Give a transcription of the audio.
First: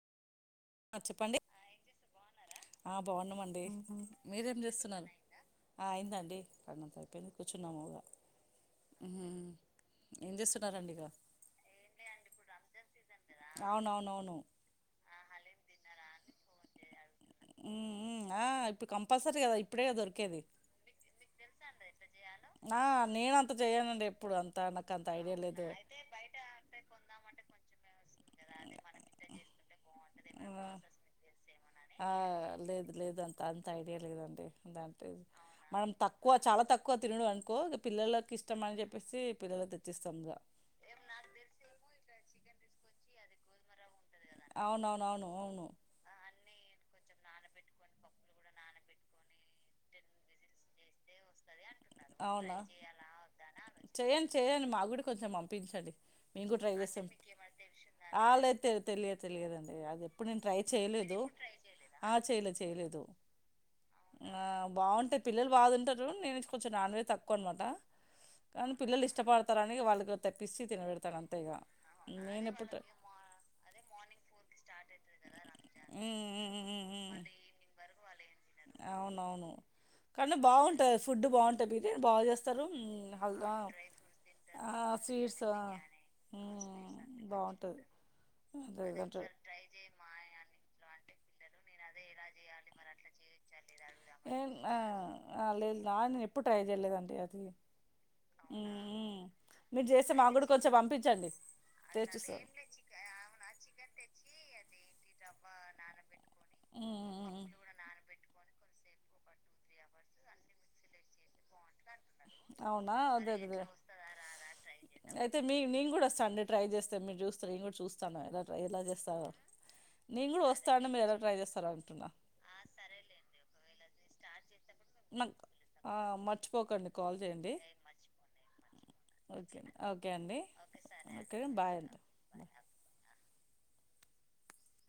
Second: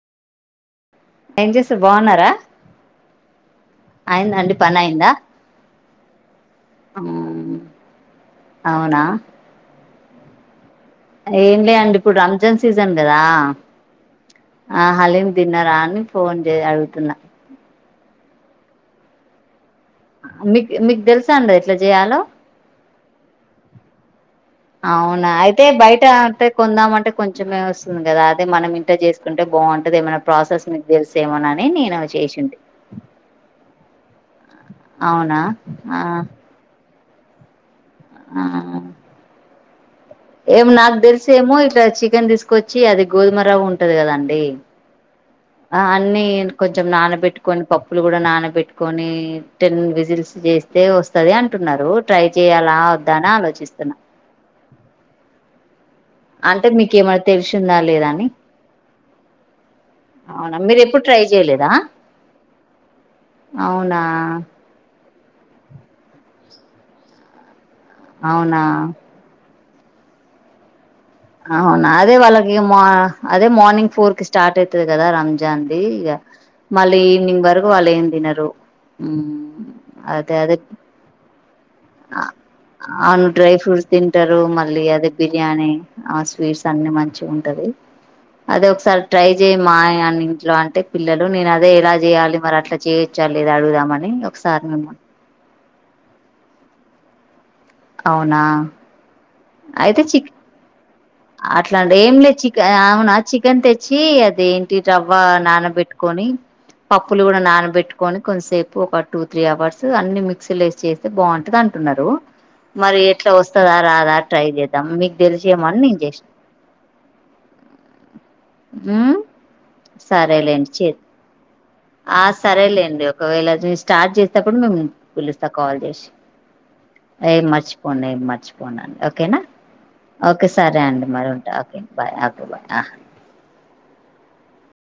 చెప్పండి ఏం చేస్తారు బాగున్నారా ఆ బాగున్నామండి అయిందా అండి మీరేం పని అయిందా చేస్తున్నారు అయిందండి పనంత అయిపోయింది కూర్చున్నాముగ అవునా ఏం చేస్తున్నారు ఏం లే అండి ఇప్పుడు రంజాన్ సీజన్ కదా అవునవునవును ఆ హలీనమ్ తిన్నారా అని ఫోన్ చే అగుతున్నా ఆ ఇప్పుడు కంపల్సరి కదా ఇప్పుడే కదా దొరికేది మీక్ మీక్ తెల్సా అండి ఎట్లా చేయాలో ఆ నేనంత చెయనండి అవునా అయితే బయట అంటే కొందామంటే కొంచెమే వస్తుంది కదా అ అ మనం ఇంట చేసుకుంటే బాగుంటుంది నేను ఆ చేసింటి లేదు లేదు అంత అంత ఐడియా లేదండి అంటే అవునా మనం ఆ తక్కువ చాలా తక్కువ తినుడు అనుకో పిల్లలకి ఇష్టంమని చెప్పేసి పిల్లల ఎం నాకు తెలిసి ఏమో చికెన్ తీసుకు వచ్చి అది గోధుమ రవ్వ ఉంటుంది కదండి అవునవునవును అవును ఆ అన్ని కొంచెం నానబెట్టుకొని పప్పులు కూడా నానబెట్టుకొని టెన్ విజిల్స్ చేస్తే వస్తది అంటే అంటున్నారు ట్రై అవునా చేయాల వద్దా అని ఆలోచిస్తున్నా మేం కూడా అంటే ట్రై చేసాం మీకేమైనా తెలిసిందా లేదా అని అ లే తెలియదు తెలియదుండి అది ఎప్పుడు నేను అవునా ట్రై మీరు ఎప్పుడు చేయలేదు ట్రై చేయలేదా ఆ చేయలేదు చేయలేదు అవునా ఆ బాగుంటా పిల్లలు బాగు ఉంటారు నేను కొంచెం నాన్వే తక్కువ అనమాట అవునా కానీ పిల్లలు ఇష్టపడతా త్తరని వాళ్ళకి తెప్పిసి తినబె అవునా అదే వాళ్ళకి అదే మార్నింగ్ ఫోర్ కి స్టార్ట్ అయితది కదా రంజాన్ది ఇగ ఉమ్ ఉమ్ ఉమ్ మళ్ళీ ఉమ్ ఈవినింగ్ వరకు వాళ్ళు ఏం తిన అవునవును కానీ బాగుంటాయి ఫుడ్ బాగుంటు ఆ అను డ్రై ఫ్రూట్స్ తింటారు ఆ మళ్ళీ అదే స్వీట్స్ ఆ బిర్యానీ ఆ స్వీట్స్ అన్ని మంచి ఉంటది బాగుంటది అదే ఒకసారి ట్రై చెయి మా అ ఇంట్లో అంటే పిల్లలు నేను అదే ఎలా జేయాలి మరి అట్లా చేయోచ్చా లేద అడుగుదా మని ఏం ఒకసారి ఆ మిమ్మా ఆ లేదు నా ను ఎప్పుడు ట్రై చేయలేదండి అది అవునా మ్మ్ మీరు చేసే మాగుడు కొంచెం పంపి అట్లాడేం లేదు చికెన్ అవునా చికెన్ తెచ్చి అదేంటి టవ్వా నానబెట్టుకోని పప్పులు గూడా మ్మ్ నానబెట్టుకొని కొంసేపు ఒక టూ త్రీ అవర్స్ అన్ని మిక్సీలో వేసి చేస్తే బాగుంటది అంటున్నారు అవునా మరి ఎట్లా అదే అదే అదే. వస్తదా రాదా ట్రై చేద్దాం మీకు తెలిసేమని నేం చే సండే ట్రై చేస్తే మీరు చూస్త నేను కూడా చూస్తాను, ఎలా ట్రై ఎలా ఉమ్ చేస్తారో నేను కూడా సరేలేండి వస్తాను చే మీరు ఎలా ట్రై చేస్తారో అంటున్నా, ఆ ఇప్పుడు మేం నాకు పిలుస్తా కాల్ ఆ, చేసి మర్చిపోకండి కాల్ ఏ చేయండి మర్చిపోన్ ఏం మర్చిపోనండి ఓకేనా ఓకే అండి ఓకే సరే అండి. ఉంట బాయ్ ఓకే అండి బయ్ ఓకే బయ్ ఆ